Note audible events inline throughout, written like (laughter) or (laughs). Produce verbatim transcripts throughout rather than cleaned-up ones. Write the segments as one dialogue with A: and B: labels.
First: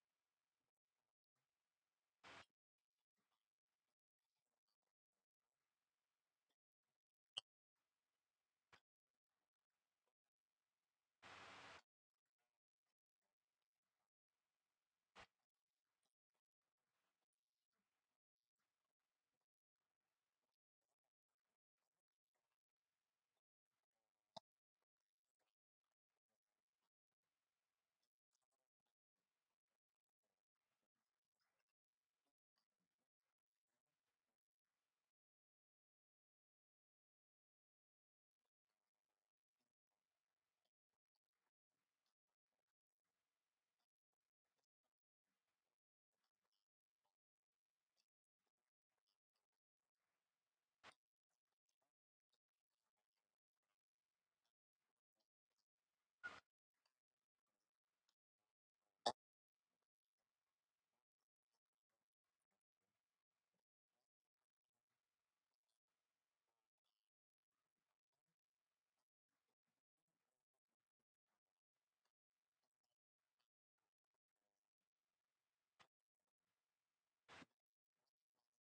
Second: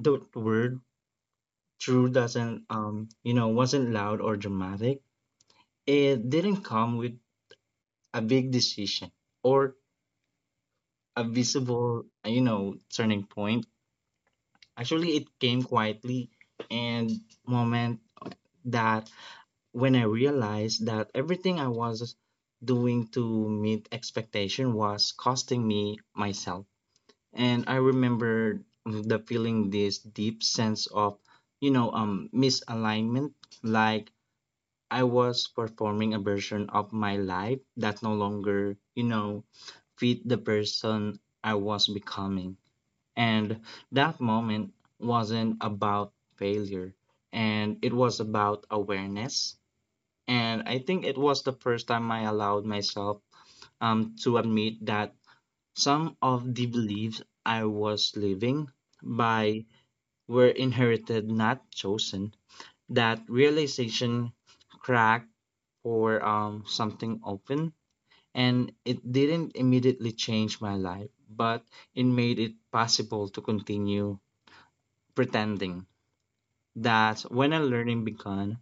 A: the word true doesn't, um, you know, wasn't loud or dramatic. It didn't come with a big decision or a visible, uh, you know, turning point. Actually, it came quietly and moment that when I realized that everything I was doing to meet expectation was costing me myself. And I remember the feeling this deep sense of, you know, um, misalignment. Like I was performing a version of my life that no longer, you know, fit the person I was becoming. And that moment wasn't about failure, and it was about awareness. And I think it was the first time I allowed myself um, to admit that some of the beliefs I was living by were inherited, not chosen. That realization cracked or um, something open, and it didn't immediately change my life, but it made it possible to continue pretending. That when a learning began,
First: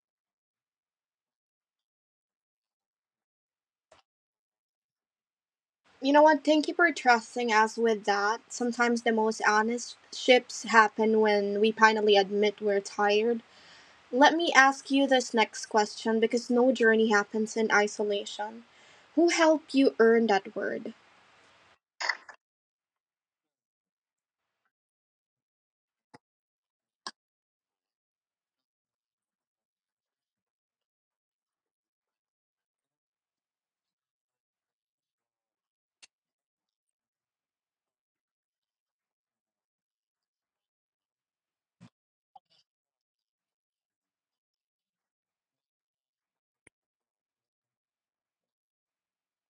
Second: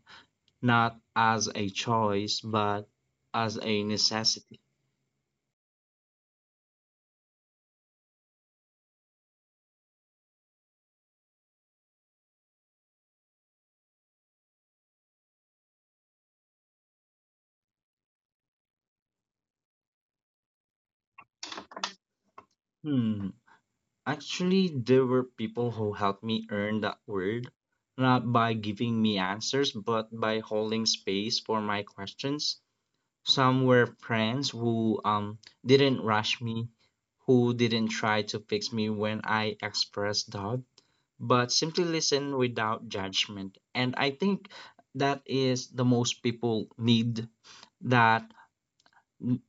A: not as a choice, but as a necessity.
B: You know what? Thank you for trusting us with that. Sometimes the most honest ships happen when we finally admit we're tired. Let me ask you this next question because no journey happens in isolation. Who helped you earn that word?
A: Hmm. Actually, there were people who helped me earn that word, not by giving me answers, but by holding space for my questions. Some were friends who um didn't rush me, who didn't try to fix me when I expressed doubt, but simply listened without judgment. And I think that is the most people need that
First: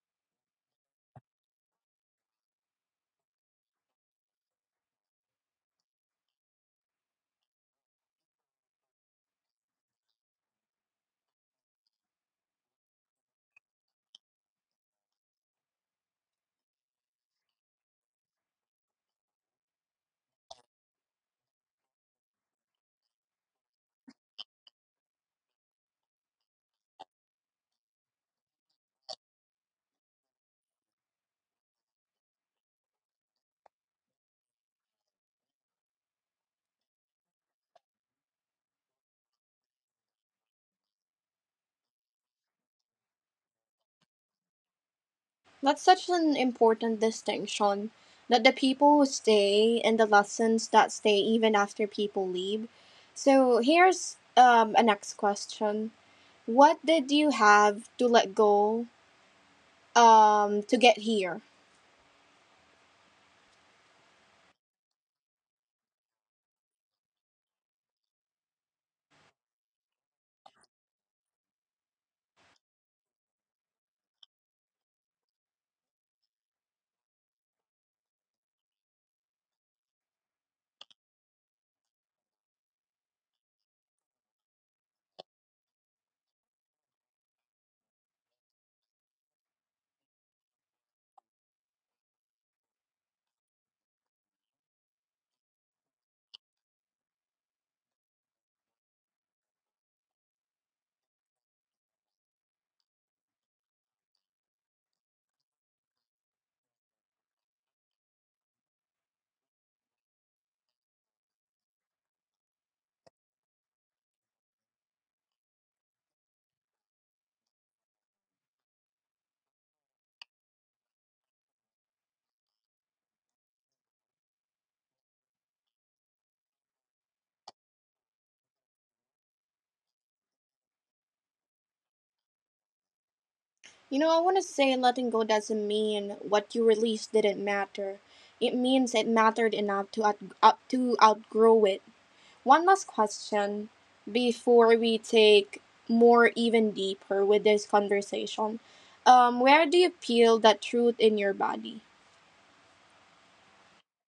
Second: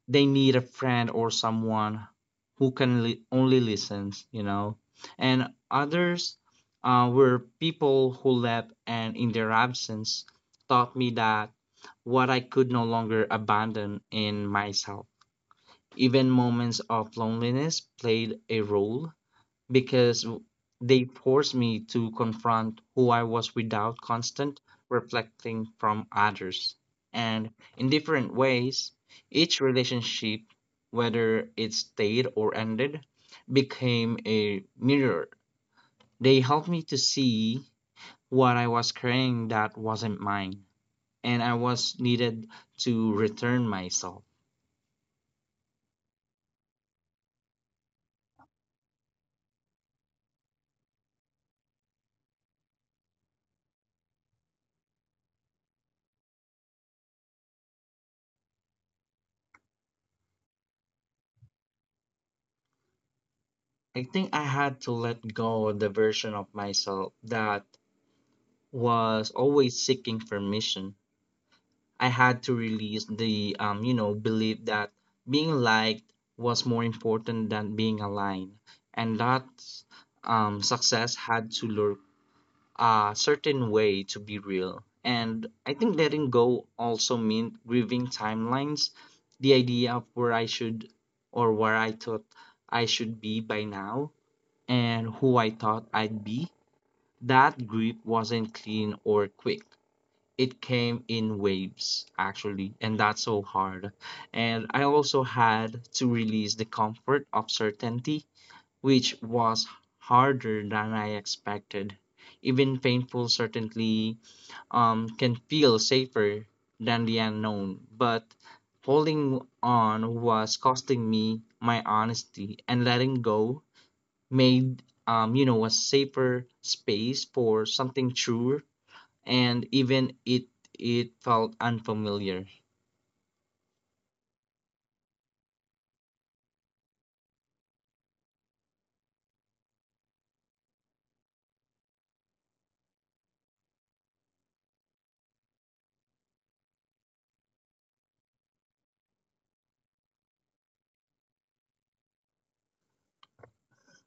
A: they need a friend or someone who can li- only listen you know And others uh, were people who left and in their absence taught me that what I could no longer abandon in myself. Even moments of loneliness played a role because w- they forced me to confront who I was without constant reflecting from others. And in different ways, each relationship, whether it stayed or ended, became a mirror. They helped me to see what I was carrying that wasn't mine, and I was needed to return myself.
B: That's such an important distinction that the people who stay and the lessons that stay even after people leave. So here's um, a next question. What did you have to let go um, to get here?
A: I think I had to let go of the version of myself that was always seeking permission. I had to release the um, you know belief that being liked was more important than being aligned, and that um, success had to look a certain way to be real. And I think letting go also meant grieving timelines, the idea of where I should or where I thought I should be by now, and who I thought I'd be. That grief wasn't clean or quick. It came in waves actually and that's so hard. And I also had to release the comfort of certainty, which was harder than I expected. Even painful certainty um, can feel safer than the unknown, but holding on was costing me my honesty, and letting go made um, you know a safer space for something truer, and even it it felt unfamiliar.
B: You know, I want to say letting go doesn't mean what you released didn't matter. It means it mattered enough to, out- out- to outgrow it. One last question before we take more even deeper with this conversation. Um, where do you feel that truth in your body?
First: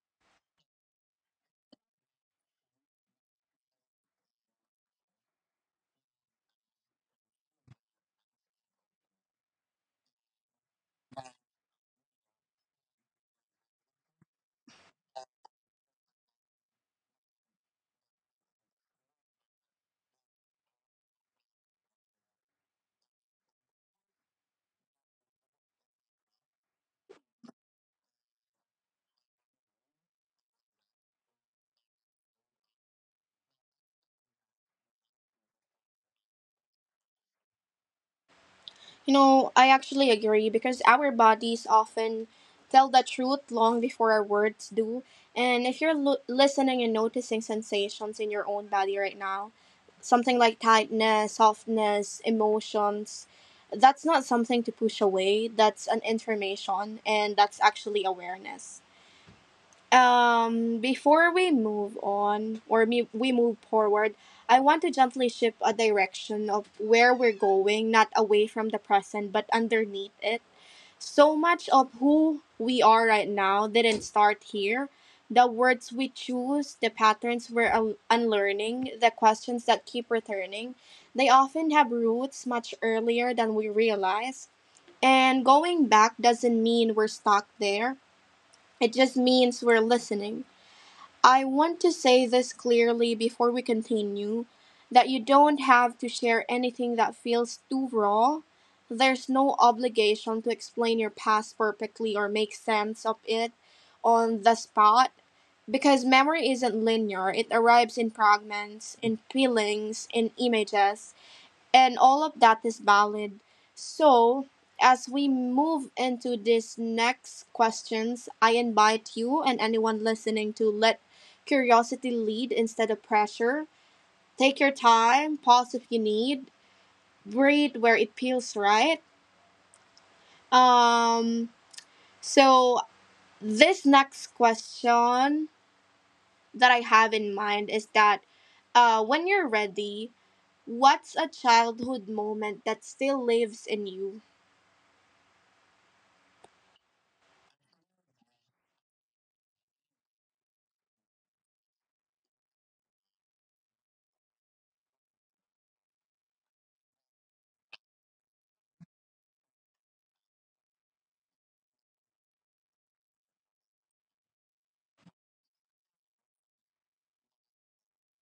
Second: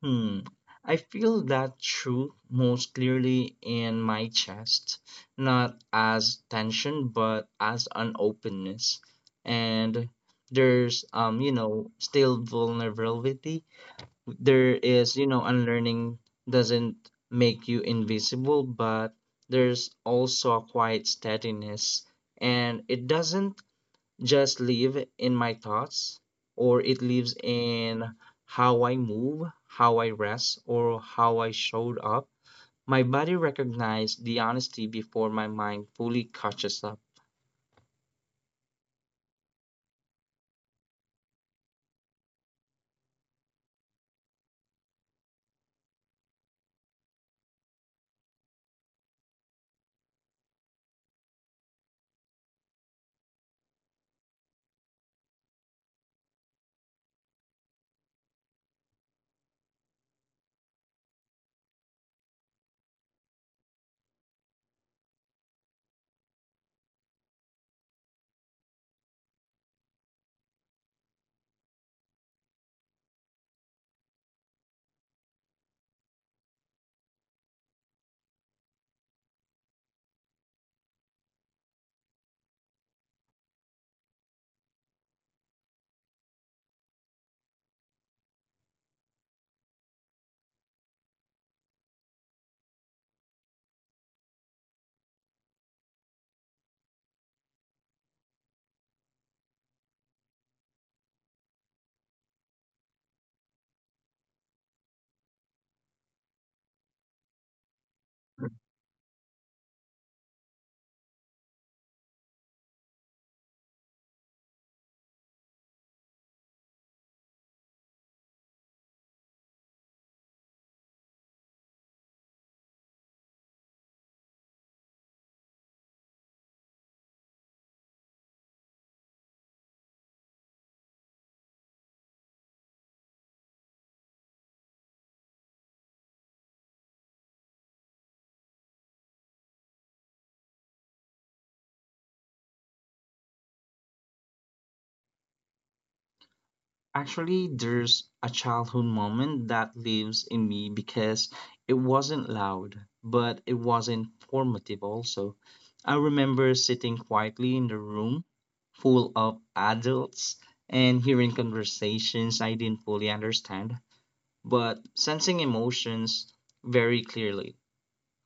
A: Hmm. I feel that truth most clearly in my chest, not as tension but as an openness. And there's um you know still vulnerability. There is you know unlearning doesn't make you invisible, but there's also a quiet steadiness, and it doesn't just live in my thoughts or it lives in how I move, how I rest, or how I showed up. My body recognized the honesty before my mind fully catches up.
B: You know, I actually agree because our bodies often tell the truth long before our words do. And if you're lo- listening and noticing sensations in your own body right now, something like tightness, softness, emotions, that's not something to push away. That's an information and that's actually awareness. Um, before we move on or me- we move forward, I want to gently shift a direction of where we're going, not away from the present, but underneath it. So much of who we are right now didn't start here. The words we choose, the patterns we're un- unlearning, the questions that keep returning, they often have roots much earlier than we realize. And going back doesn't mean we're stuck there, it just means we're listening. I want to say this clearly before we continue that you don't have to share anything that feels too raw. There's no obligation to explain your past perfectly or make sense of it on the spot because memory isn't linear. It arrives in fragments, in feelings, in images, and all of that is valid. So, as we move into these next questions, I invite you and anyone listening to let curiosity lead instead of pressure. Take your time, pause if you need, breathe where it feels right. Um, so, this next question that I have in mind is that uh, when you're ready, what's a childhood moment that still lives in you?
A: Actually, there's a childhood moment that lives in me because it wasn't loud, but it was informative also. I remember sitting quietly in the room full of adults and hearing conversations I didn't fully understand, but sensing emotions very clearly.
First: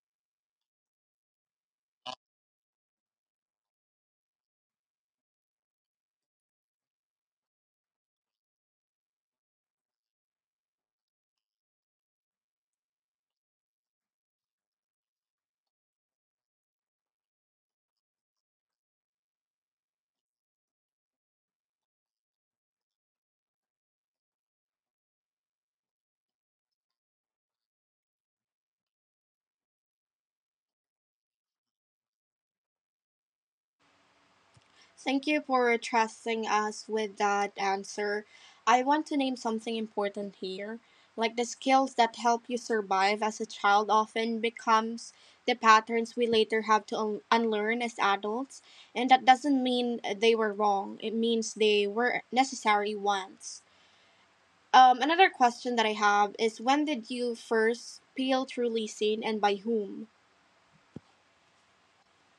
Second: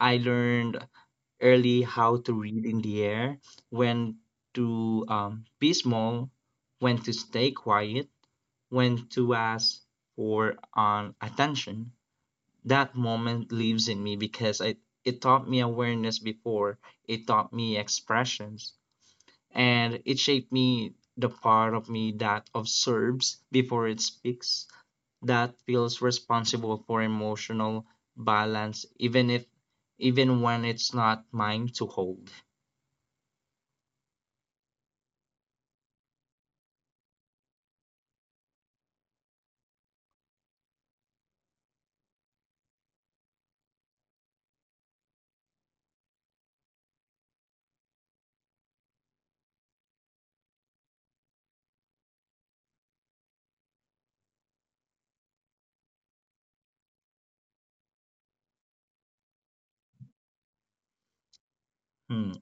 A: I learned early how to read in the air, when to um, be small, when to stay quiet, when to ask for um, attention. That moment lives in me because it, it taught me awareness before, it taught me expressions, and it shaped me the part of me that observes before it speaks, that feels responsible for emotional balance even if even when it's not mine to hold.
B: Thank you for trusting us with that answer. I want to name something important here. Like the skills that help you survive as a child often becomes the patterns we later have to un- unlearn as adults, and that doesn't mean they were wrong. It means they were necessary once. Um, another question that I have is when did you first feel truly seen and by whom?
A: Hmm.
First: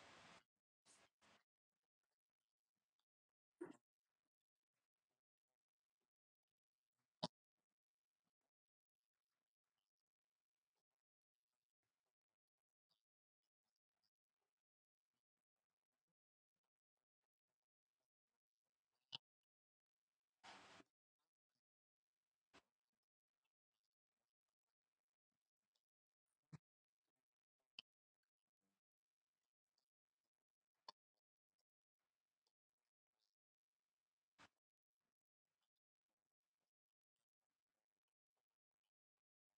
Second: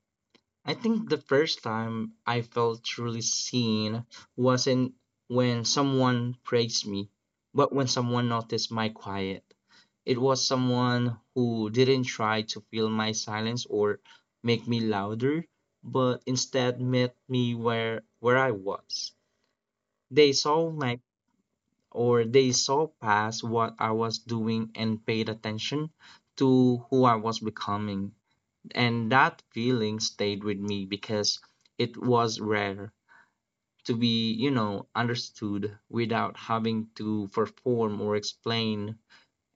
A: I think the first time I felt truly seen wasn't when someone praised me, but when someone noticed my quiet. It was someone who didn't try to fill my silence or make me louder, but instead met me where where I was. They saw my or they saw past what I was doing and paid attention to who I was becoming. And that feeling stayed with me because it was rare to be, you know, understood without having to perform or explain.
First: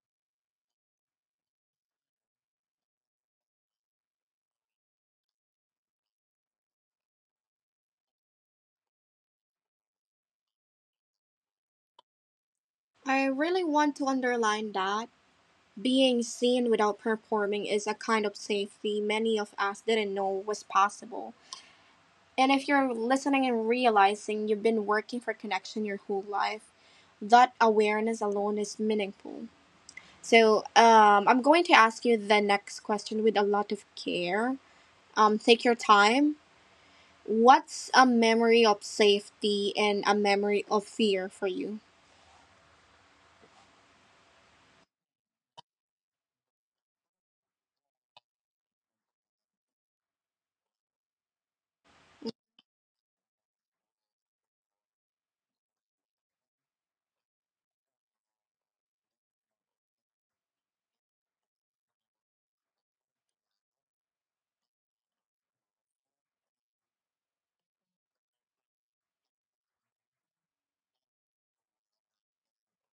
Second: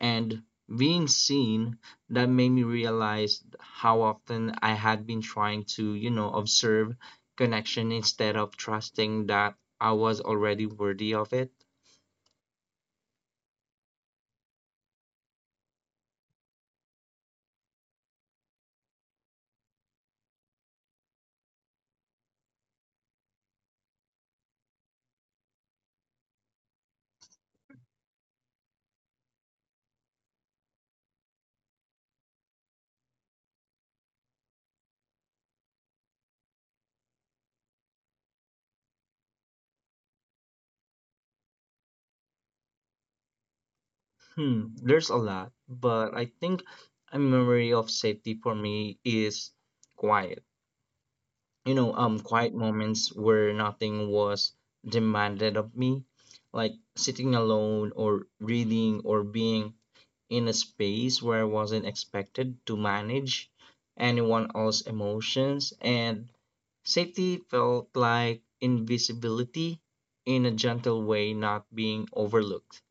A: And being seen, that made me realize how often I had been trying to, you know, observe connection instead of trusting that I was already worthy of it.
B: I really want to underline that being seen without performing is a kind of safety many of us didn't know was possible. And if you're listening and realizing you've been working for connection your whole life, that awareness alone is meaningful. So, um, I'm going to ask you the next question with a lot of care. Um, take your time. What's a memory of safety and a memory of fear for you?
A: Hmm, there's a lot, but I think a memory of safety for me is quiet. You know, um, quiet moments where nothing was demanded of me, like sitting alone or reading or being in a space where I wasn't expected to manage anyone else's emotions. And safety felt like invisibility in a gentle way, not being overlooked,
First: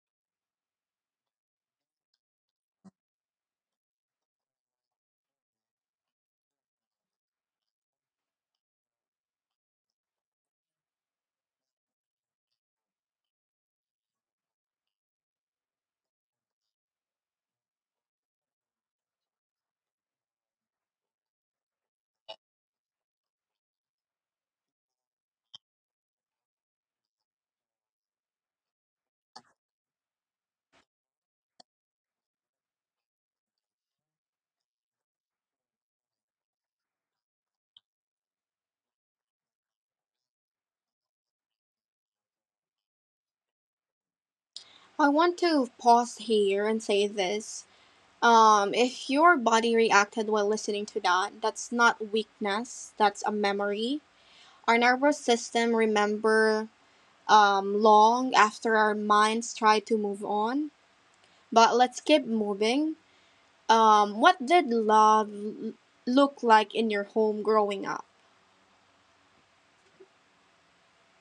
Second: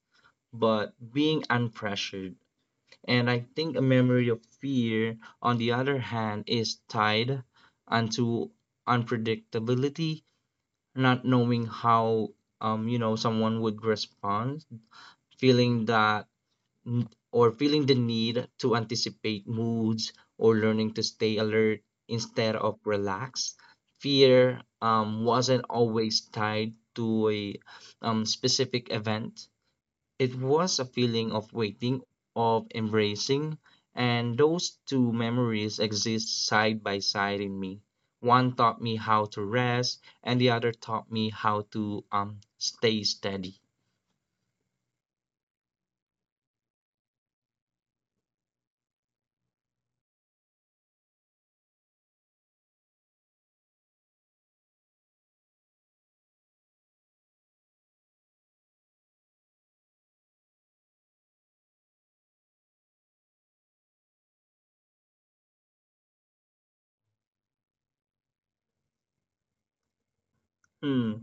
A: but being unpressured. And I think a memory of fear, on the other hand, is tied onto unpredictability, not knowing how um, you know someone would respond, feeling that n- or feeling the need to anticipate moods or learning to stay alert instead of relaxed. Fear um, wasn't always tied to a um, specific event. It was a feeling of waiting, of embracing, and those two memories exist side by side in me. One taught me how to rest, and the other taught me how to um stay steady.
B: I want to pause here and say this. Um, if your body reacted while listening to that, that's not weakness, that's a memory. Our nervous system remember um, long after our minds try to move on. But let's keep moving. Um, what did love look like in your home growing up?
A: Hmm.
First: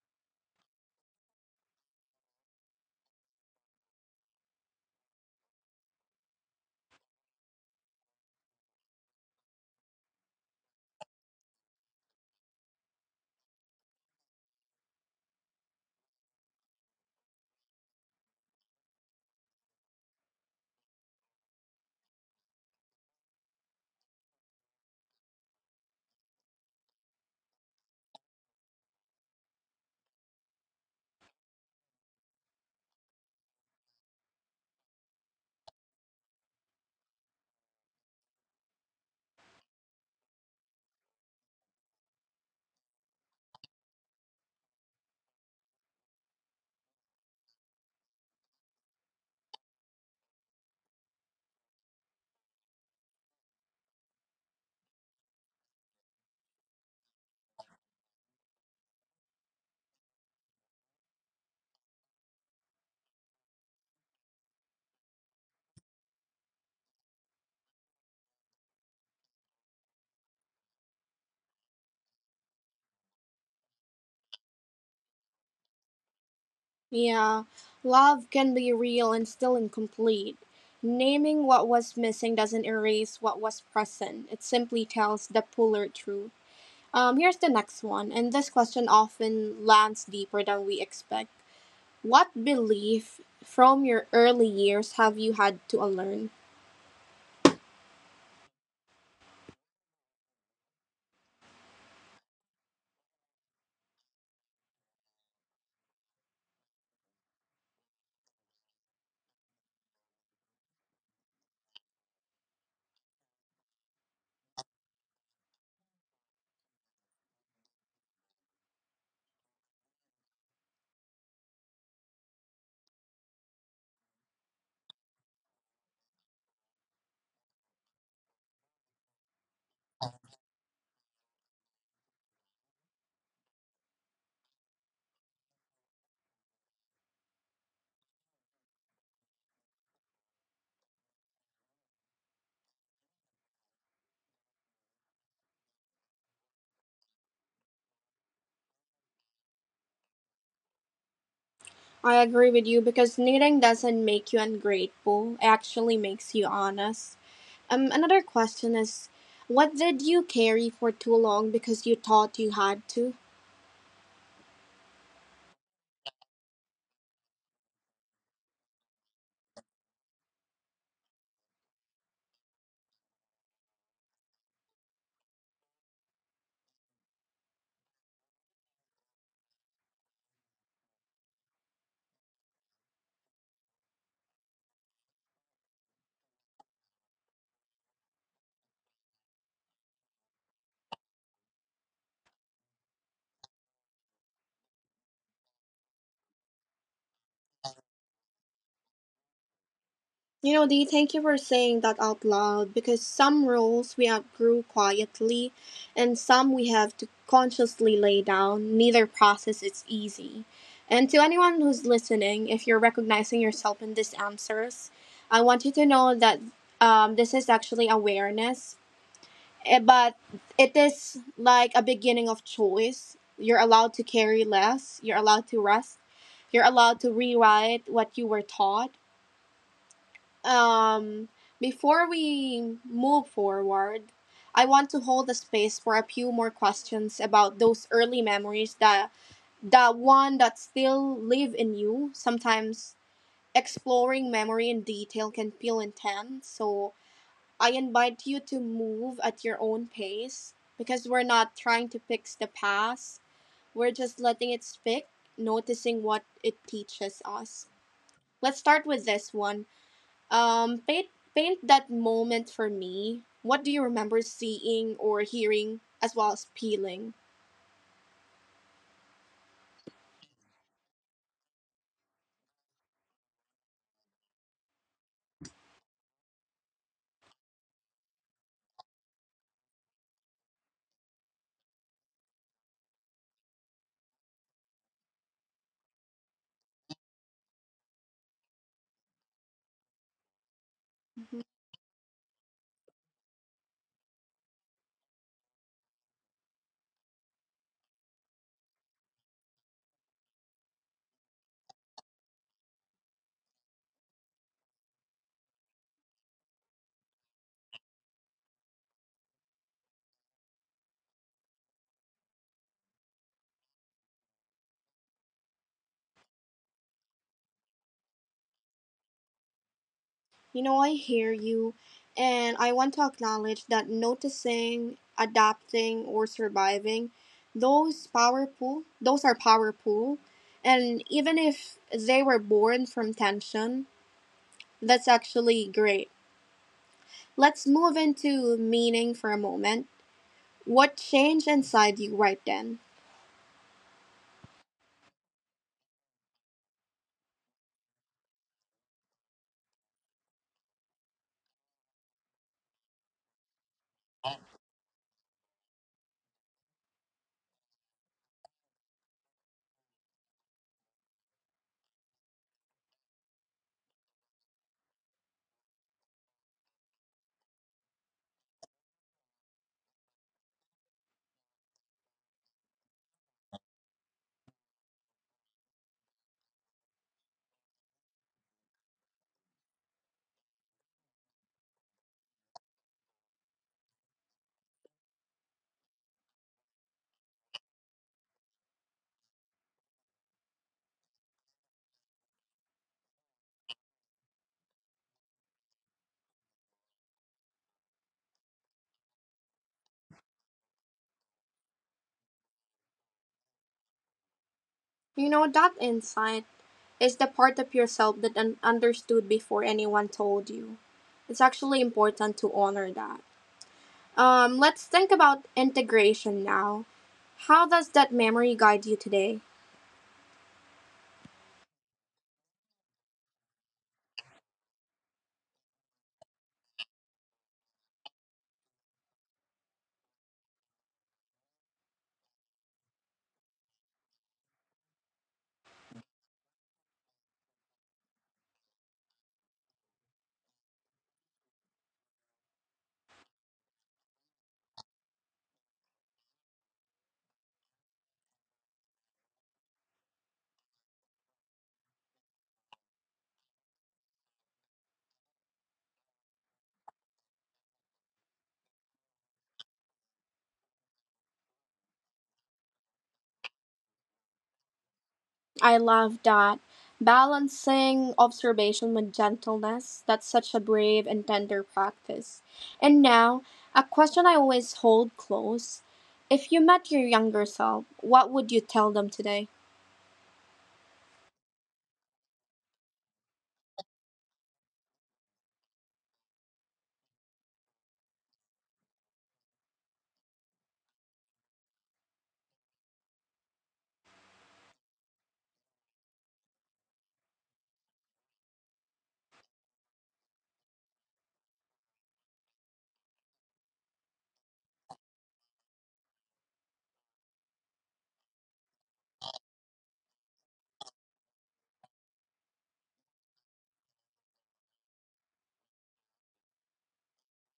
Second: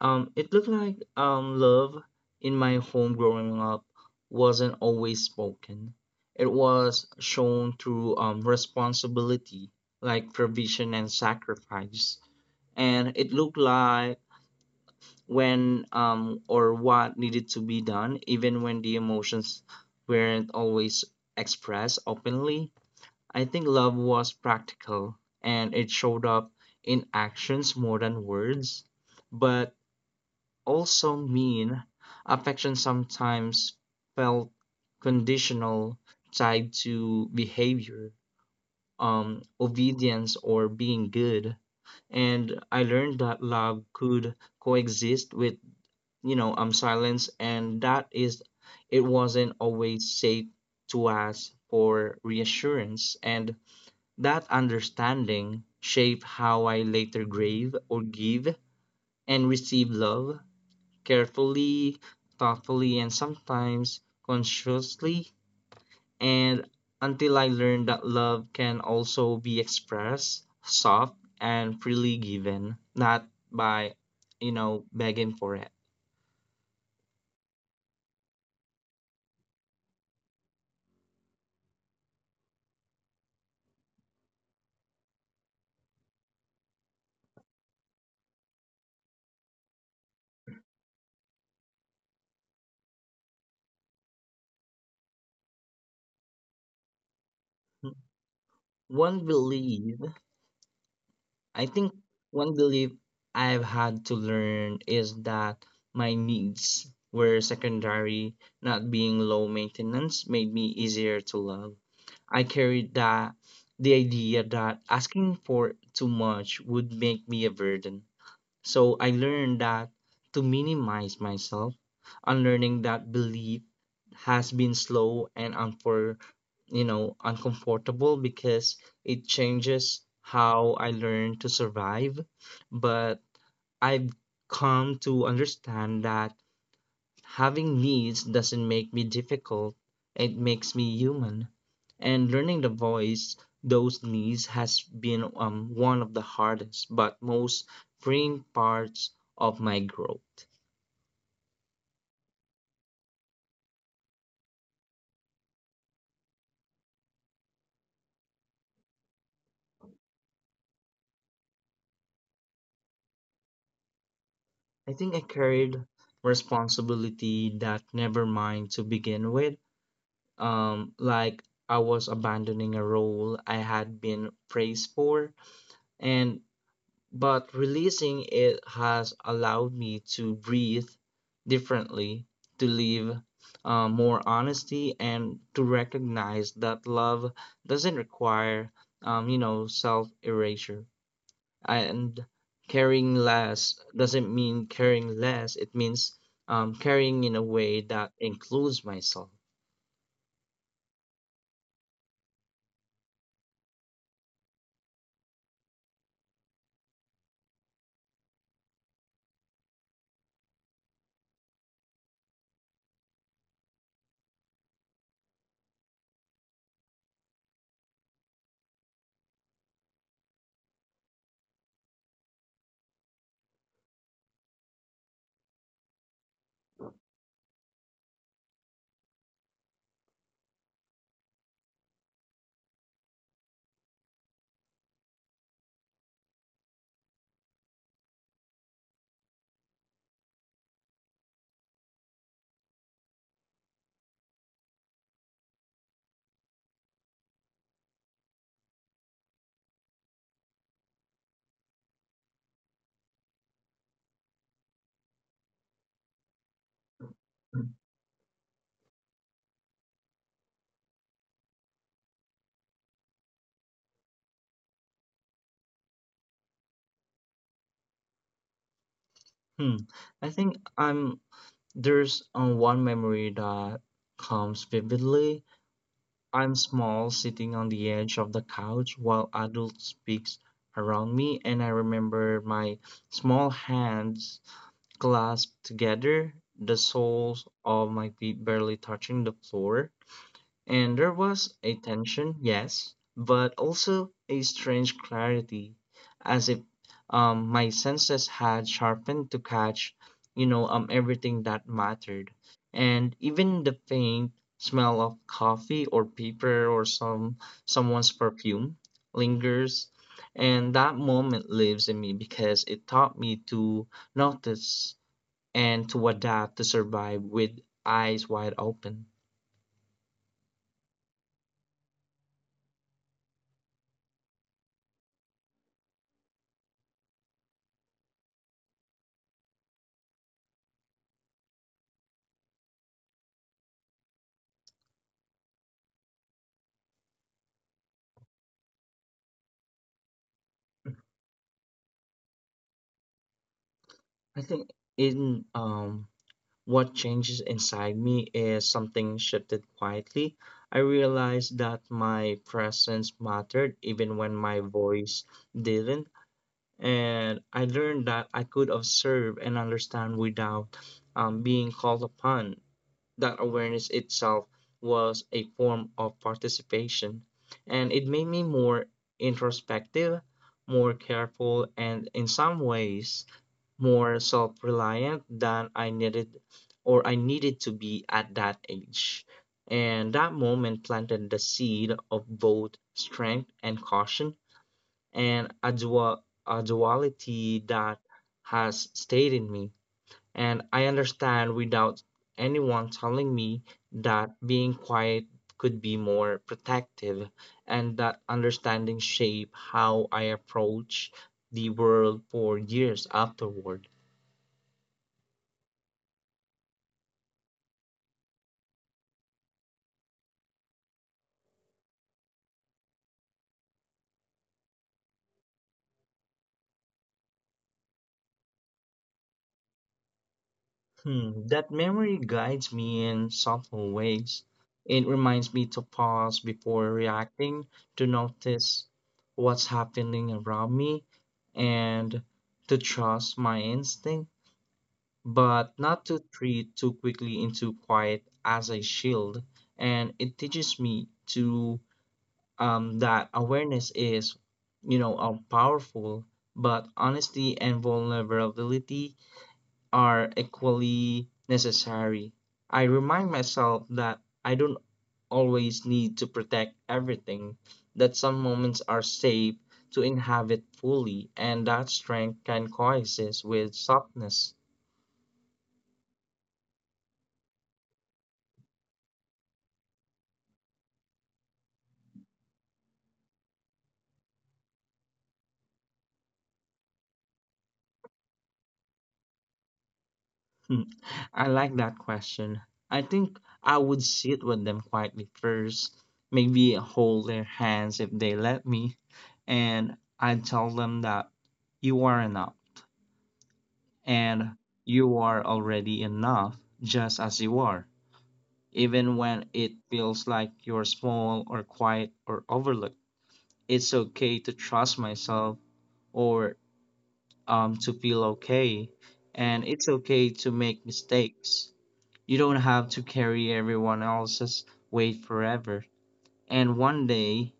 A: Um, it looked like um Love in my home growing up wasn't always spoken. It was shown through um responsibility, like provision and sacrifice. And it looked like when um, or what needed to be done, even when the emotions weren't always expressed openly. I think love was practical and it showed up in actions more than words, but also mean affection sometimes felt conditional, tied to behavior, um, obedience, or being good. And I learned that love could coexist with you know um silence and that is it wasn't always safe to ask for reassurance, and that understanding shaped how I later grave or give and receive love carefully, thoughtfully, and sometimes consciously, and until I learned that love can also be expressed soft and freely given, not by you know begging for it.
B: Yeah, love can be real and still incomplete. Naming what was missing doesn't erase what was present. It simply tells the fuller truth. Um, here's the next one, and this question often lands deeper than we expect. What belief from your early years have you had to unlearn?
A: one belief I think One belief I've had to learn is that my needs were secondary, not being low maintenance made me easier to love. I carried that the idea that asking for too much would make me a burden. So I learned that to minimize myself, unlearning that belief has been slow and unfor, you know, uncomfortable because it changes how I learn to survive. But I've come to understand that having needs doesn't make me difficult, it makes me human. And learning the voice those needs has been um, one of the hardest but most freeing parts of my growth.
B: I agree with you because knitting doesn't make you ungrateful, it actually makes you honest. Um, another question is, what did you carry for too long because you thought you had to?
A: I think I carried responsibility that never mine to begin with. Um, like I was abandoning a role I had been praised for, and but releasing it has allowed me to breathe differently, to live uh, more honesty, and to recognize that love doesn't require, um, you know, self erasure. And caring less doesn't mean caring less, it means um, caring in a way that includes myself.
B: You know, Dee, thank you for saying that out loud because some rules we outgrew quietly and some we have to consciously lay down. Neither process is easy. And to anyone who's listening, if you're recognizing yourself in these answers, I want you to know that um, this is actually awareness, eh, but it is like a beginning of choice. You're allowed to carry less, you're allowed to rest, you're allowed to rewrite what you were taught. um, Before we move forward, I want to hold a space for a few more questions about those early memories, the the one that still live in you. Sometimes exploring memory in detail can feel intense, so I invite you to move at your own pace because we're not trying to fix the past. We're just letting it speak, noticing what it teaches us. Let's start with this one. Um, paint paint that moment for me. What do you remember seeing or hearing as well as feeling?
A: Hmm. I think I'm There's um, one memory that comes vividly. I'm small, sitting on the edge of the couch while adult speaks around me, and I remember my small hands clasped together, the soles of my feet barely touching the floor. And there
B: Mhm.
A: was a tension, yes, but also a strange clarity, as if um, my senses had sharpened to catch, you know, um, everything that mattered. And even the faint smell of coffee or paper or some someone's perfume lingers. And that moment lives in me because it taught me to notice and to adapt to survive with eyes wide open.
B: You know, I hear you, and I want to acknowledge that noticing, adapting, or surviving, those powerful, those are powerful, and even if they were born from tension, that's actually great. Let's move into meaning for a moment. What changed inside you right then?
A: I think in um, what changes inside me is Something shifted quietly. I realized that my presence mattered even when my voice didn't. And I learned that I could observe and understand without um, being called upon. That awareness itself was a form of participation. And it made me more introspective, more careful, and in some ways, more self-reliant than I needed or I needed to be at that age. And that moment planted the seed of both strength and caution, and a, dual, a duality that has stayed in me. And I understand without anyone telling me that being quiet could be more protective, and that understanding shaped how I approach the world for years afterward.
B: You know, that insight is the part of yourself that un- understood before anyone told you. It's actually important to honor that. Um, let's think about integration now. How does that memory guide you today?
A: Hmm, that memory guides me in subtle ways. It reminds me to pause before reacting, to notice what's happening around me, and to trust my instinct, but not to treat too quickly into quiet as a shield. And it teaches me to um, that awareness is, you know, um, powerful, but honesty and vulnerability are equally necessary. I remind myself that I don't always need to protect everything, that some moments are safe to inhabit fully, and that strength can coexist with softness.
B: I love that. Balancing observation with gentleness. That's such a brave and tender practice. And now, a question I always hold close. If you met your younger self, what would you tell them today?
A: Hmm, I like that question. I think I would sit with them quietly first, maybe hold their hands if they let me, and I'd tell them that you are enough and you are already enough just as you are, even when it feels like you're small or quiet or overlooked. It's okay to trust myself or um, to feel okay, and it's okay to make mistakes. You don't have to carry everyone else's weight forever. And one day,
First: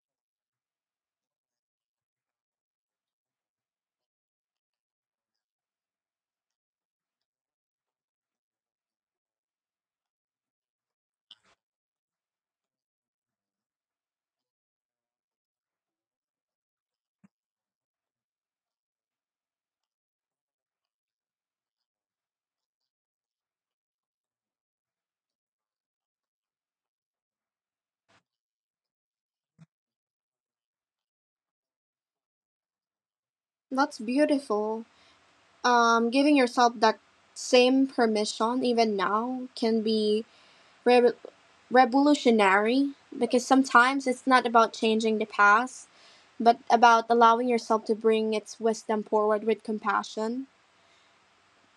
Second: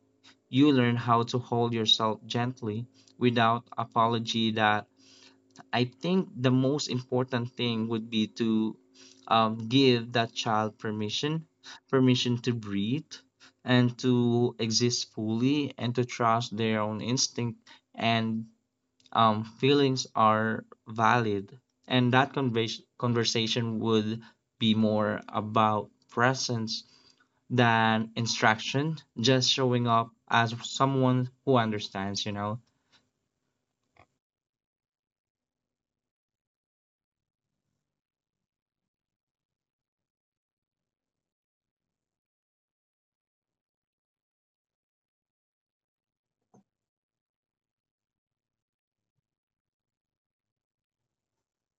A: you learn how to hold yourself gently without apology that I think the most important thing would be to um, give that child permission, permission to breathe and to exist fully and to trust their own instinct and um, feelings are valid. And that convers conversation would be more about presence than instruction, just showing up as someone who understands, you know.
B: That's beautiful. Um, giving yourself that same permission even now can be re- revolutionary, because sometimes it's not about changing the past but about allowing yourself to bring its wisdom forward with compassion.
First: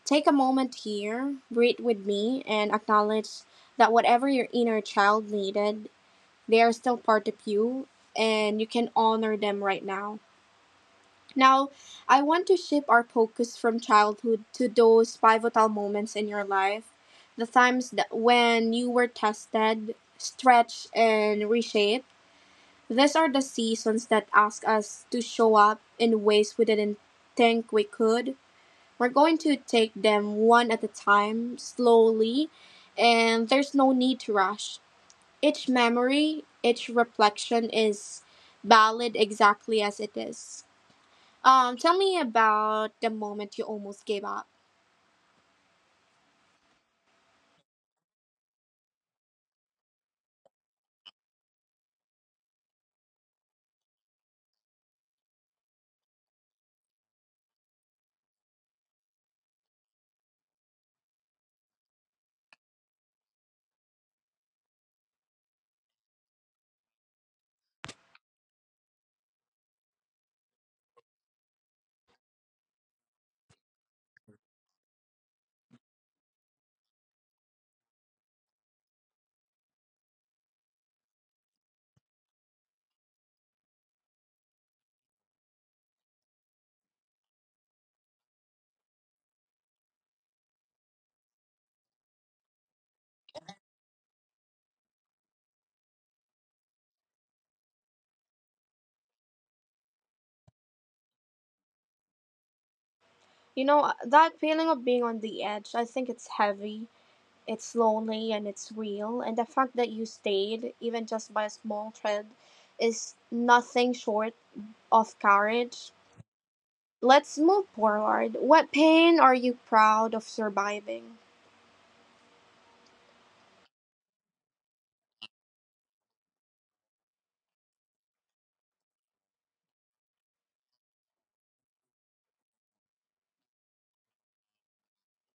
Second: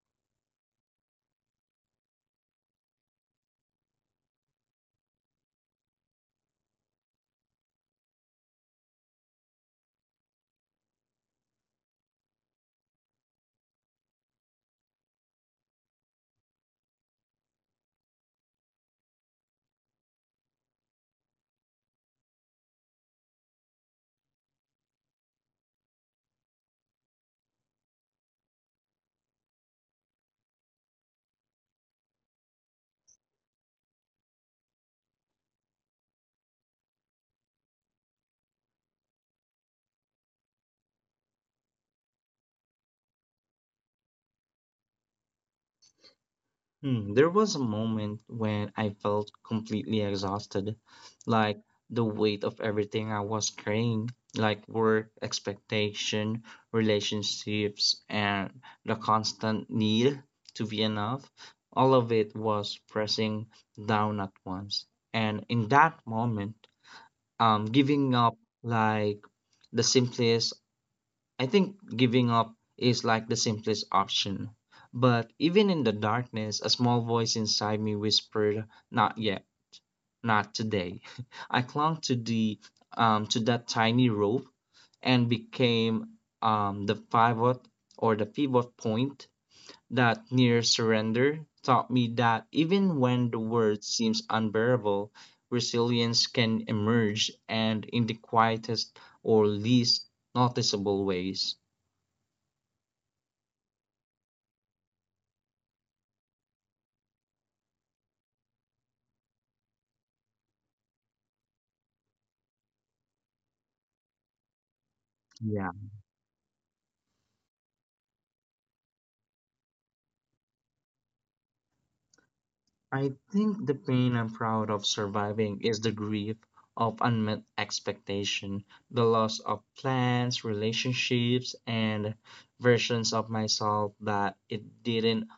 B: Take a moment here, breathe with me and acknowledge that whatever your inner child needed, they are still part of you and you can honor them right now. Now, I want to shift our focus from childhood to those pivotal moments in your life, the times that when you were tested, stretched, and reshaped. These are the seasons that ask us to show up in ways we didn't think we could. We're going to take them one at a time, slowly, and there's no need to rush. Each memory, each reflection is valid exactly as it is. Um, tell me about the moment you almost gave up.
A: Hmm, there was a moment when I felt completely exhausted, like the weight of everything I was carrying, like work, expectation, relationships, and the constant need to be enough. All of it was pressing down at once. And in that moment, um, giving up like the simplest I think giving up is like the simplest option. But even in the darkness, a small voice inside me whispered, "Not yet, not today." (laughs) I clung to the um, to that tiny rope and became um, the pivot or the pivot point that near surrender taught me that even when the world seems unbearable, resilience can emerge and in the quietest or least noticeable ways.
B: You know, uh, that feeling of being on the edge, I think it's heavy, it's lonely, and it's real. And the fact that you stayed, even just by a small thread, is nothing short of
A: Yeah.
B: courage. Let's move forward. What pain are you proud of surviving?
A: I think the pain I'm proud of surviving is the grief of unmet expectation, the loss of plans, relationships, and versions of myself that it didn't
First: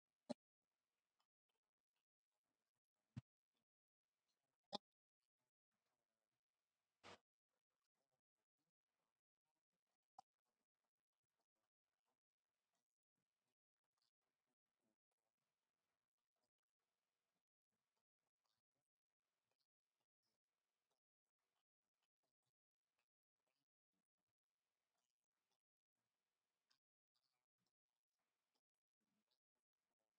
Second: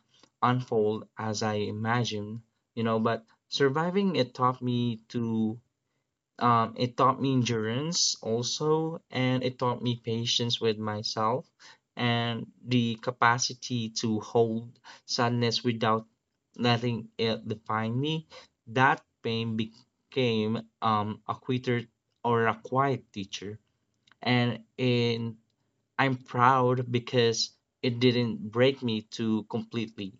A: unfold as I imagined, you know. But surviving it taught me to um, it taught me endurance also, and it taught me patience with myself and the capacity to hold sadness without letting it define me. That pain became um, a quitter or a quiet teacher. And in, I'm proud because it didn't break me too completely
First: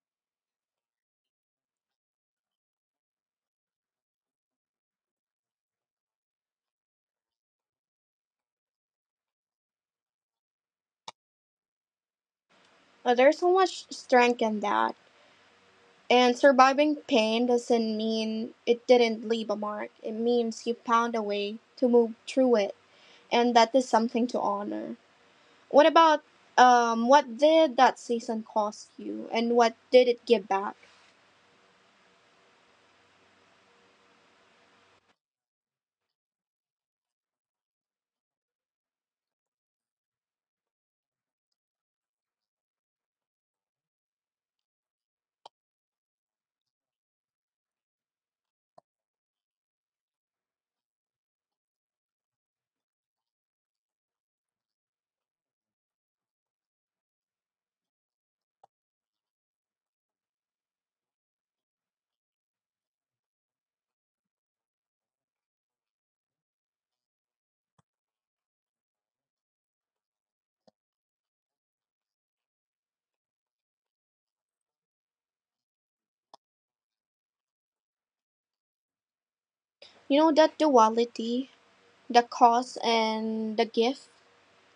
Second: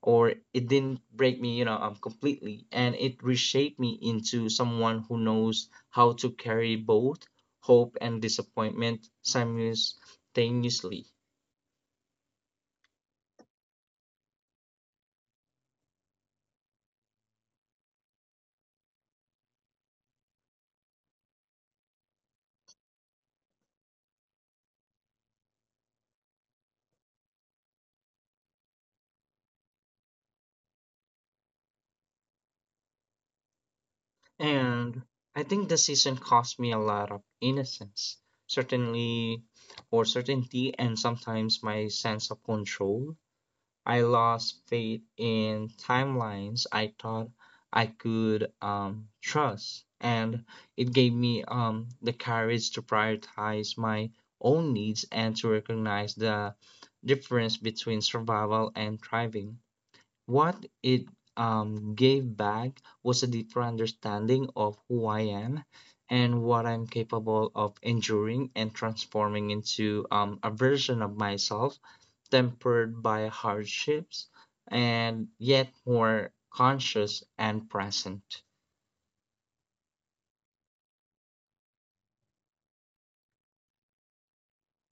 A: or it didn't break me, you know, um, completely, and it reshaped me into someone who knows how to carry both hope and disappointment simultaneously.
B: Uh, there's so much strength in that. And surviving pain doesn't mean it didn't leave a mark, it means you found a way to move through it, and that is something to honor. What about, um what did that season cost you and what did it give back?
A: And I think the season cost me a lot of innocence, certainly, or certainty, and sometimes my sense of control I lost faith in timelines I thought I could um, trust, and it gave me um, the courage to prioritize my own needs and to recognize the difference between survival and thriving. What it um, gave back was a deeper understanding of who I am and what I'm capable of enduring and transforming into um, a version of myself tempered by hardships and yet more conscious and present.
B: You know that duality, the cost and the gift,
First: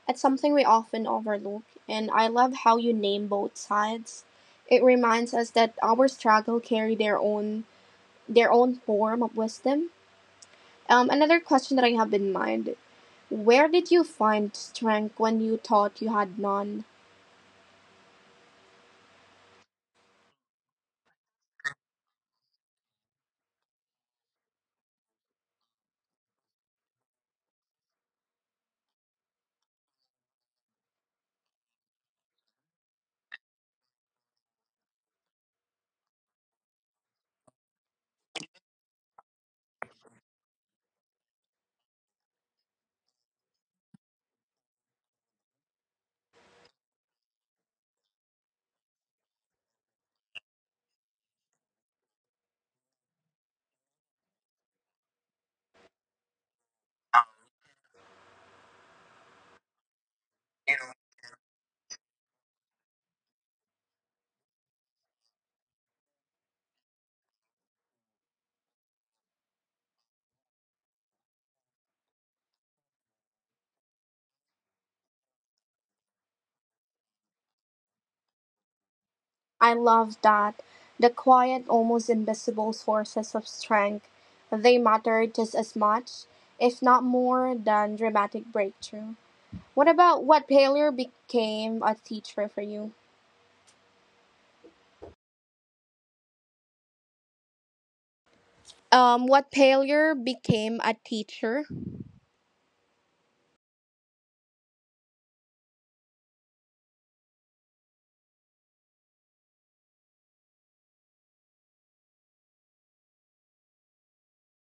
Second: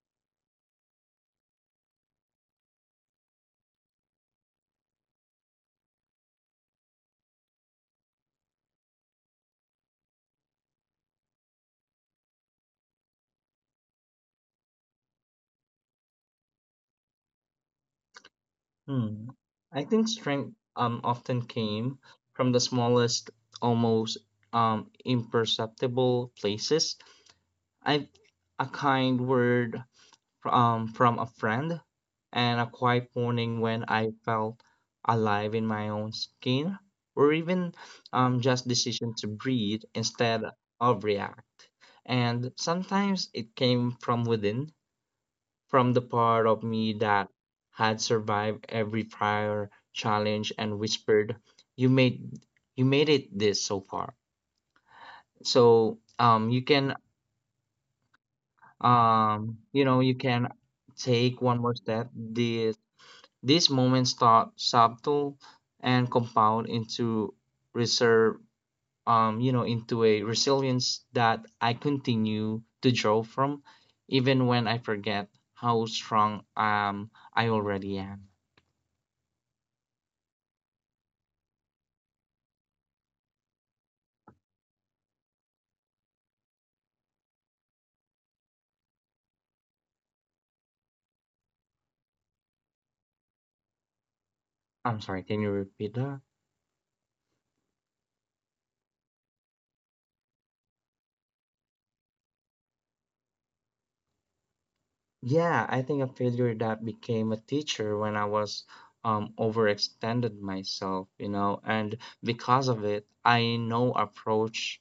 B: that's something we often overlook, and I love how you name both sides. It reminds us that our struggle carry their own their own form of wisdom. Um another question that I have in mind, where did you find strength when you thought you had none?
A: Hmm. I think strength um, often came from the smallest, almost um, imperceptible places. I, a kind word um, from a friend, and a quiet morning when I felt alive in my own skin, or even um, just decision to breathe instead of react. And sometimes it came from within, from the part of me that had survived every prior challenge and whispered, "You made you made it this so far." So um, you can um, you know you can take one more step. This These moments start subtle and compound into reserve, um, you know, into a resilience that I continue to draw from, even when I forget how strong um I already am.
B: I love that. The quiet, almost invisible sources of strength. They matter just as much, if not more, than dramatic breakthrough. What about, what failure became a teacher for you?
A: I'm sorry, can you repeat that?
B: Um, what failure became a teacher?
A: Yeah, I think a failure that became a teacher when I was um overextended myself, you know, and because of it, I know approach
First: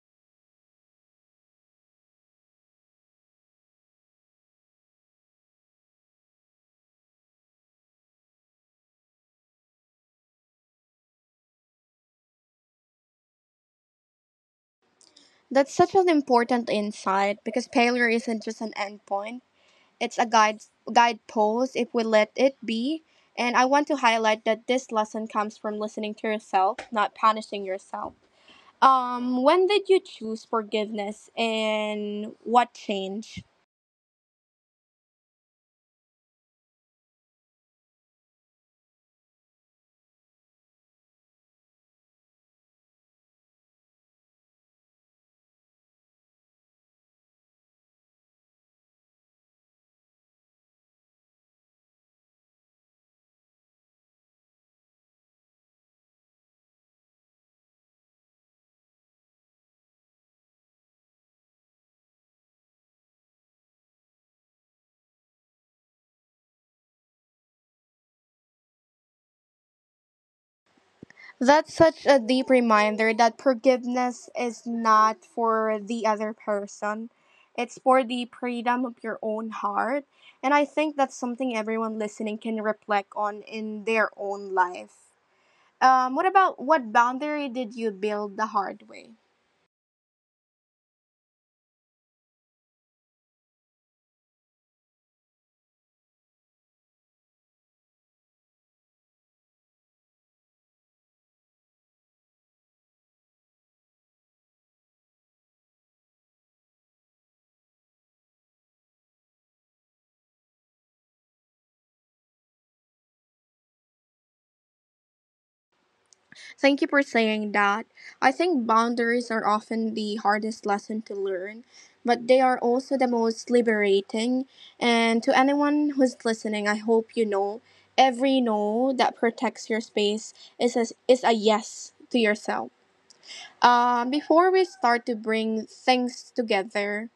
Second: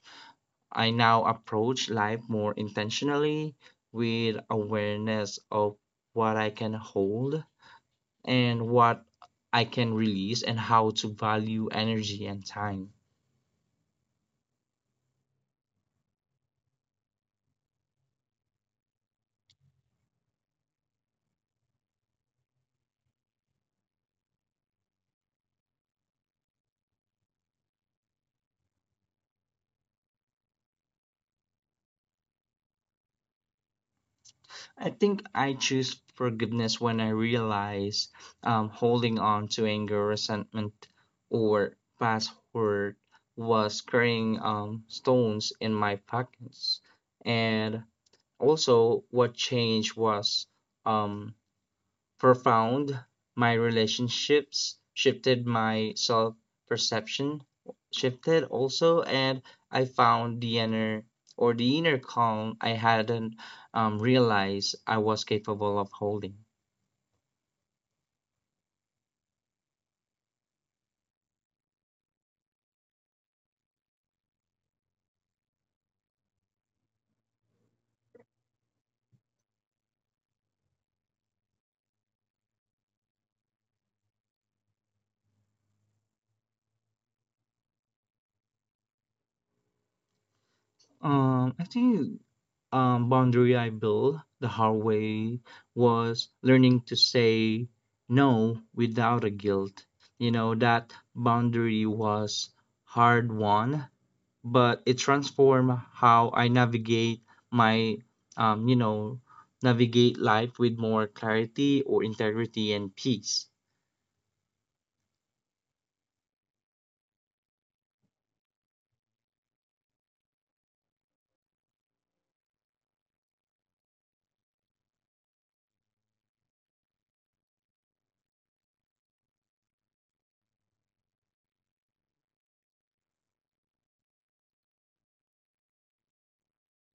A: I now approach life more intentionally with awareness of what I can hold and what I can release and how to value energy and time.
B: That's such an important insight because failure isn't just an endpoint. It's a guide guidepost if we let it be. And I want to highlight that this lesson comes from listening to yourself, not punishing yourself. Um, when did you choose forgiveness and what changed?
A: I think I choose forgiveness when I realize um, holding on to anger, resentment, or past hurt was carrying um, stones in my pockets. And also, what changed was um, profound. My relationships shifted, my self perception shifted also, and I found the inner or the inner calm I hadn't um, realized I was capable of holding.
B: That's such a deep reminder that forgiveness is not for the other person. It's for the freedom of your own heart. And I think that's something everyone listening can reflect on in their own life. Um, what about, what boundary did you build the hard way?
A: Um, I think um, boundary I built the hard way was learning to say no without a guilt. You know, that boundary was hard won but it transformed how I navigate my, um, you know, navigate life with more clarity or integrity and peace.
B: Thank you for saying that. I think boundaries are often the hardest lesson to learn, but they are also the most liberating. And to anyone who's listening, I hope you know every no that protects your space is a, is a yes to yourself. Um, before we start to bring things together,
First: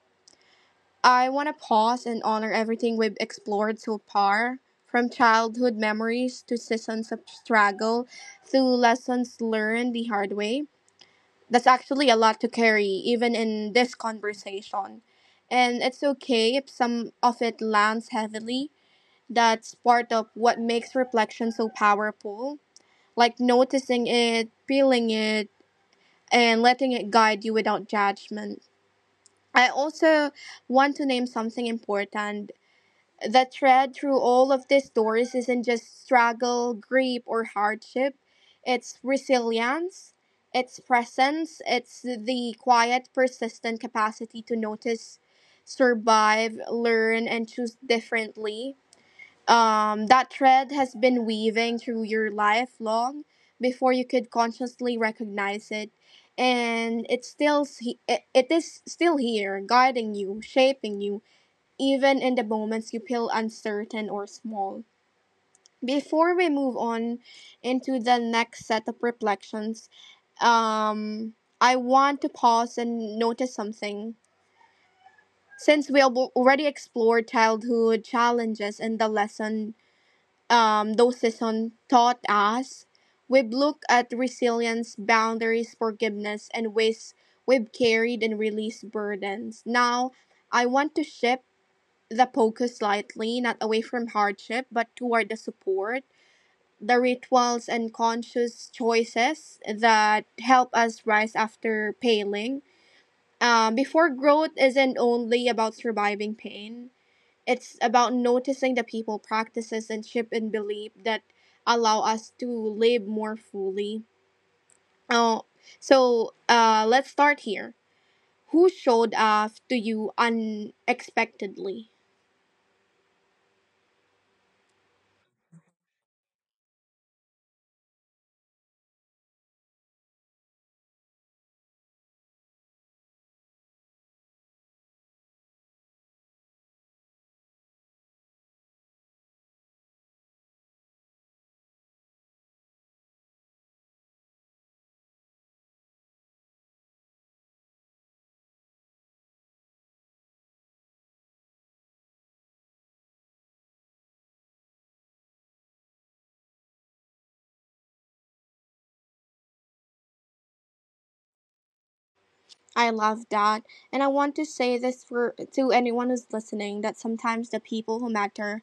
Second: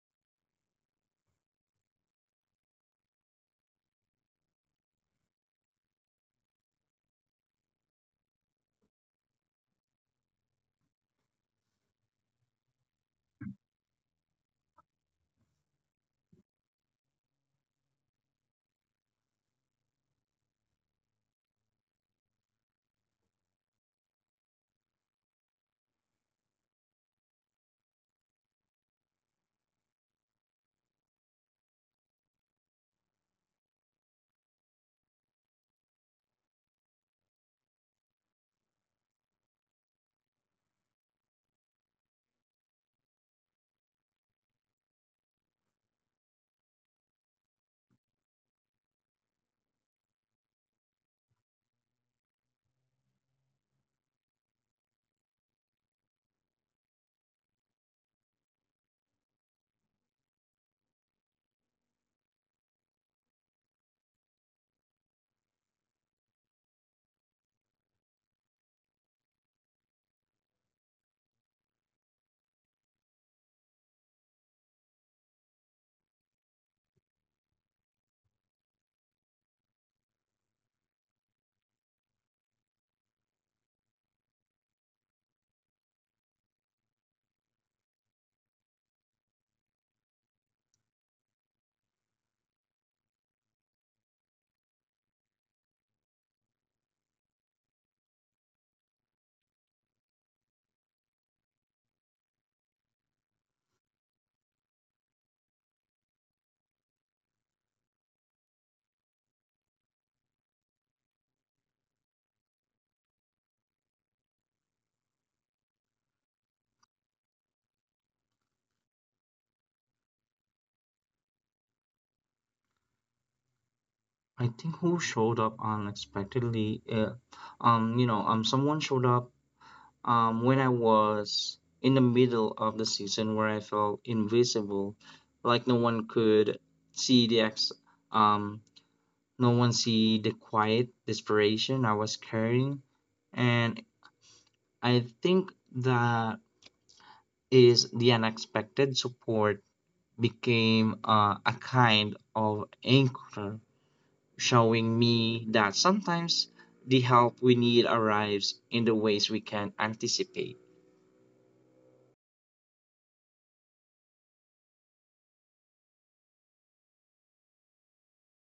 B: I want to pause and honor everything we've explored so far, from childhood memories to seasons of struggle through lessons learned the hard way. That's actually a lot to carry, even in this conversation. And it's okay if some of it lands heavily. That's part of what makes reflection so powerful. Like noticing it, feeling it, and letting it guide you without judgment. I also want to name something important. The thread through all of these stories isn't just struggle, grief, or hardship. It's resilience, it's presence, it's the quiet, persistent capacity to notice, survive, learn, and choose differently. Um, that thread has been weaving through your life long before you could consciously recognize it. And it's still, s- it, it is still here, guiding you, shaping you, even in the moments you feel uncertain or small. Before we move on into the next set of reflections, um, I want to pause and notice something. Since we have already explored childhood challenges and the lesson um, those seasons taught us, we've looked at resilience, boundaries, forgiveness, and ways we've carried and released burdens. Now, I want to shift the focus slightly, not away from hardship, but toward the support, the rituals and conscious choices that help us rise after paling. Um, before growth isn't only about surviving pain, it's about noticing the people practices and shift in belief that allow us to live more fully. Oh, so uh, let's start here. Who showed up to you unexpectedly?
A: I think who showed up unexpectedly, uh, um, you know, um, someone showed up um, when I was in the middle of the season where I felt invisible, like no one could see the ex, um, no one see the quiet desperation I was carrying, and I think that is the unexpected support became uh, a kind of anchor, showing me that sometimes the help we need arrives in the ways we can anticipate.
B: I love that. And I want to say this for to anyone who's listening that sometimes the people who matter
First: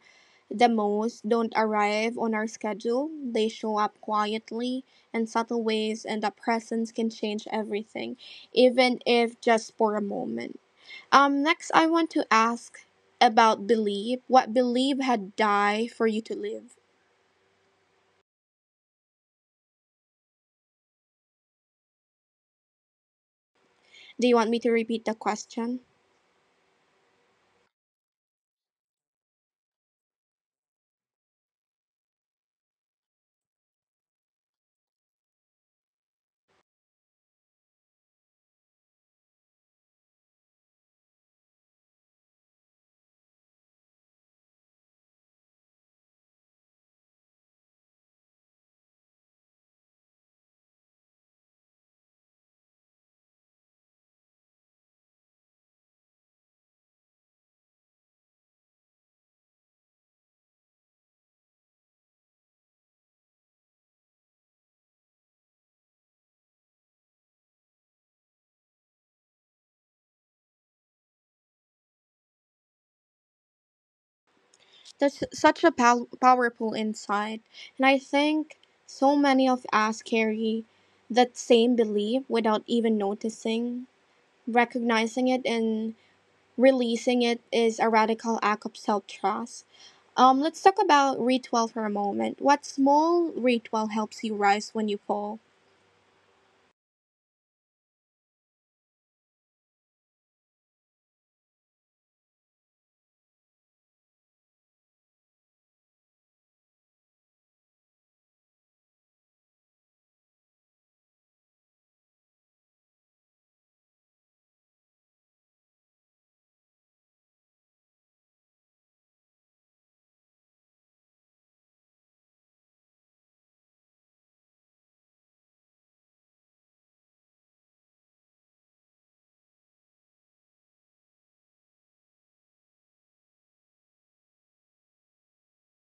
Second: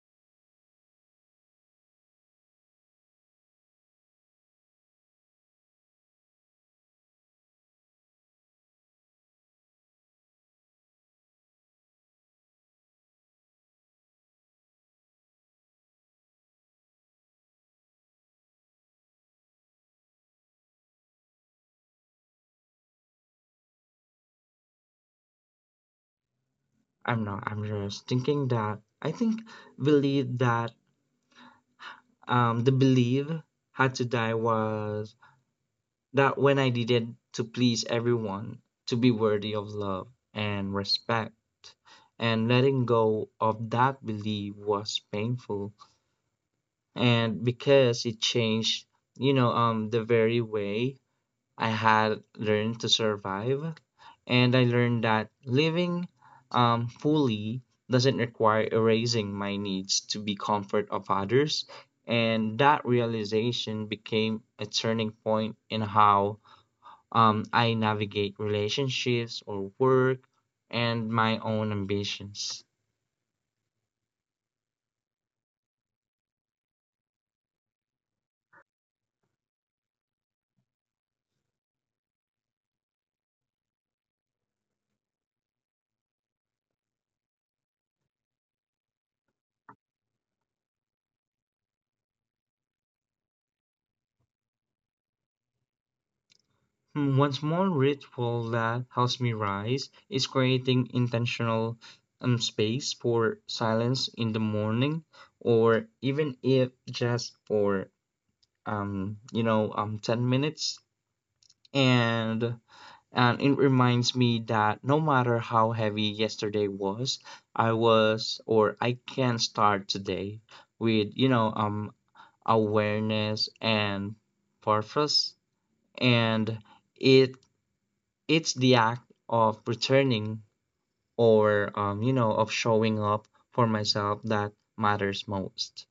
B: the most don't arrive on our schedule. They show up quietly in subtle ways and the presence can change everything, even if just for a moment. Um, next I want to ask about believe. What believe had die for you to live? Do you want me to repeat the question?
A: I'm not. I'm just thinking that I think believe that um, the belief had to die was that when I did it to please everyone, to be worthy of love and respect, and letting go of that belief was painful and because it changed you know um the very way I had learned to survive, and I learned that living um fully doesn't require erasing my needs to be comfort of others, and that realization became a turning point in how um I navigate relationships or work and my own ambitions.
B: There's such a pow- powerful insight, and I think so many of us carry that same belief without even noticing. Recognizing it and releasing it is a radical act of self trust. Um, let's talk about ritual for a moment. What small ritual helps you rise when you fall?
A: Hmm, one small ritual that helps me rise is creating intentional um, space for silence in the morning, or even if just for um, you know, um, ten minutes. And and it reminds me that no matter how heavy yesterday was, I was or I can start today with you know um awareness and purpose, and it it's the act of returning or, um, you know, of showing up for myself that matters most.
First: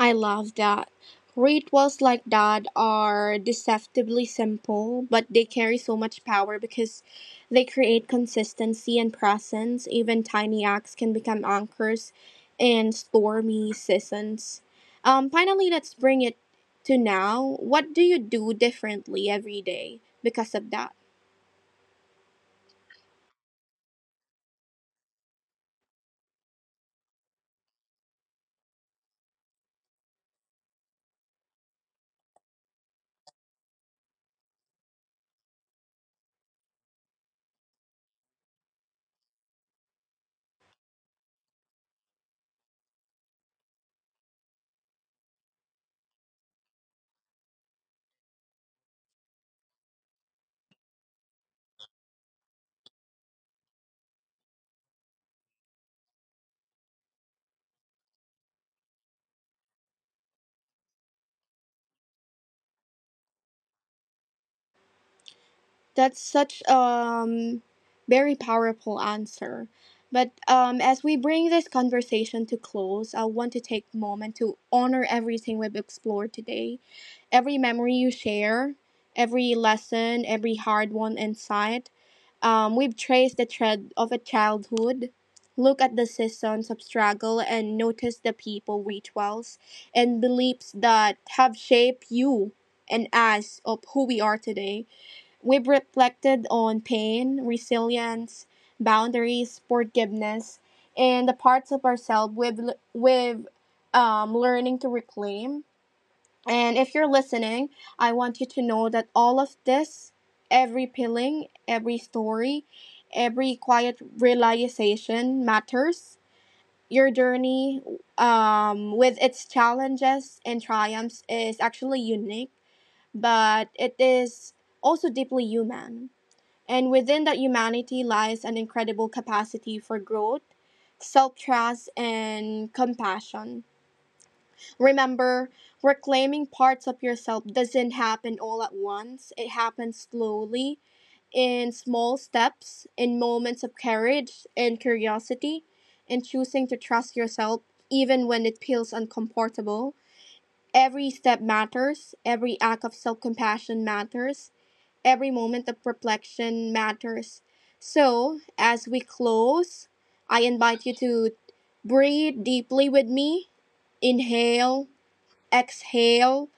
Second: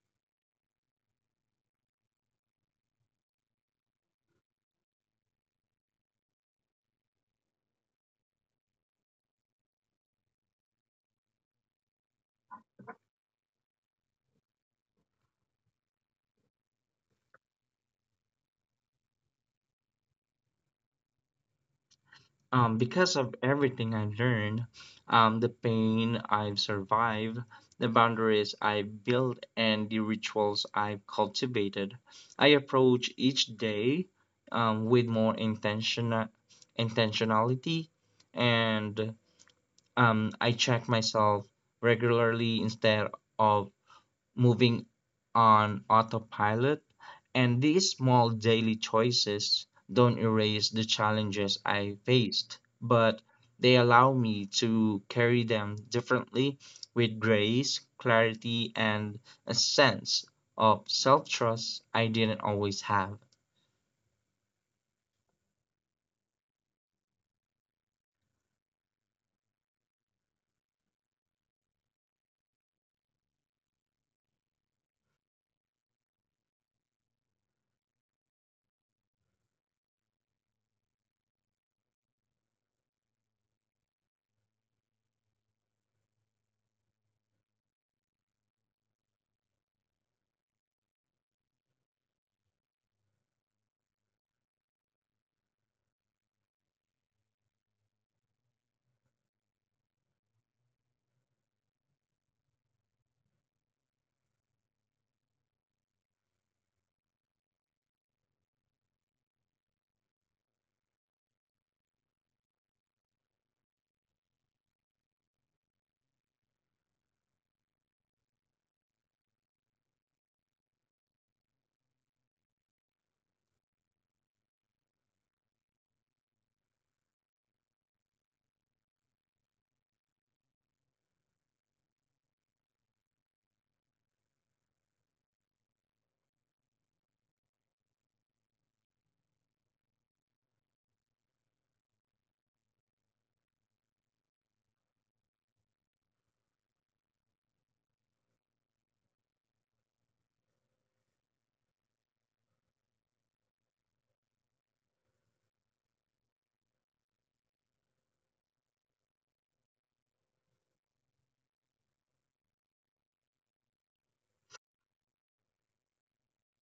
B: I love that. Rituals like that are deceptively simple, but they carry so much power because they create consistency and presence. Even tiny acts can become anchors in stormy seasons. Um, finally, let's bring it to now. What do you do differently every day because of that?
A: Um, because of everything I've learned, um, the pain I've survived, the boundaries I've built, and the rituals I've cultivated, I approach each day um, with more intention- intentionality and um, I check myself regularly instead of moving on autopilot, and these small daily choices don't erase the challenges I faced, but they allow me to carry them differently with grace, clarity, and a sense of self trust I didn't always have.
B: That's such um very powerful answer. But um, as we bring this conversation to close, I want to take a moment to honor everything we've explored today. Every memory you share, every lesson, every hard won insight. Um, we've traced the thread of a childhood, look at the seasons of struggle, and notice the people, rituals, and beliefs that have shaped you and us of who we are today. We've reflected on pain, resilience, boundaries, forgiveness, and the parts of ourselves we've we've um, learning to reclaim. And if you're listening, I want you to know that all of this, every peeling, every story, every quiet realization matters. Your journey, um, with its challenges and triumphs, is actually unique, but it is also deeply human. And within that humanity lies an incredible capacity for growth, self trust, and compassion. Remember, reclaiming parts of yourself doesn't happen all at once, it happens slowly, in small steps, in moments of courage and curiosity, and choosing to trust yourself even when it feels uncomfortable. Every step matters, every act of self compassion matters, every moment of reflection matters. So, as we close, I invite you to breathe deeply with me. Inhale, exhale,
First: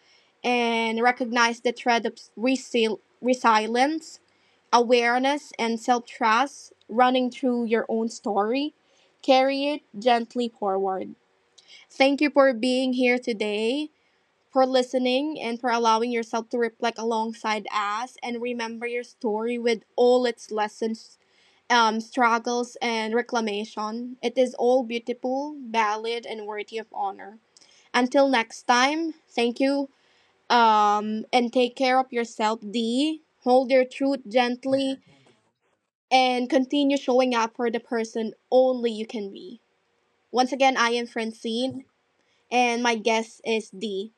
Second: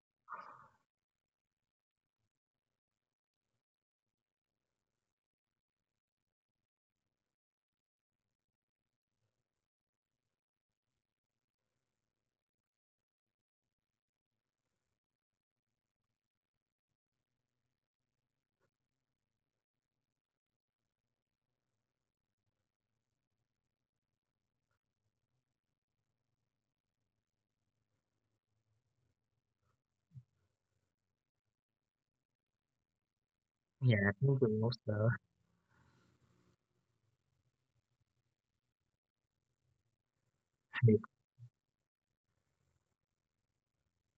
B: and recognize the thread of resil- resilience, awareness, and self trust running through your own story. Carry it gently forward. Thank you for being here today for listening and for allowing yourself to reflect alongside us and remember your story with all its lessons, um, struggles, and reclamation. It is all beautiful, valid, and worthy of honor. Until next time, thank you um, and take care of yourself, D. Hold your
A: Yeah, I
B: truth
A: think we
B: gently
A: also
B: (laughs) and continue showing up for the person only you can be. Once again, I am Francine and my guest is D.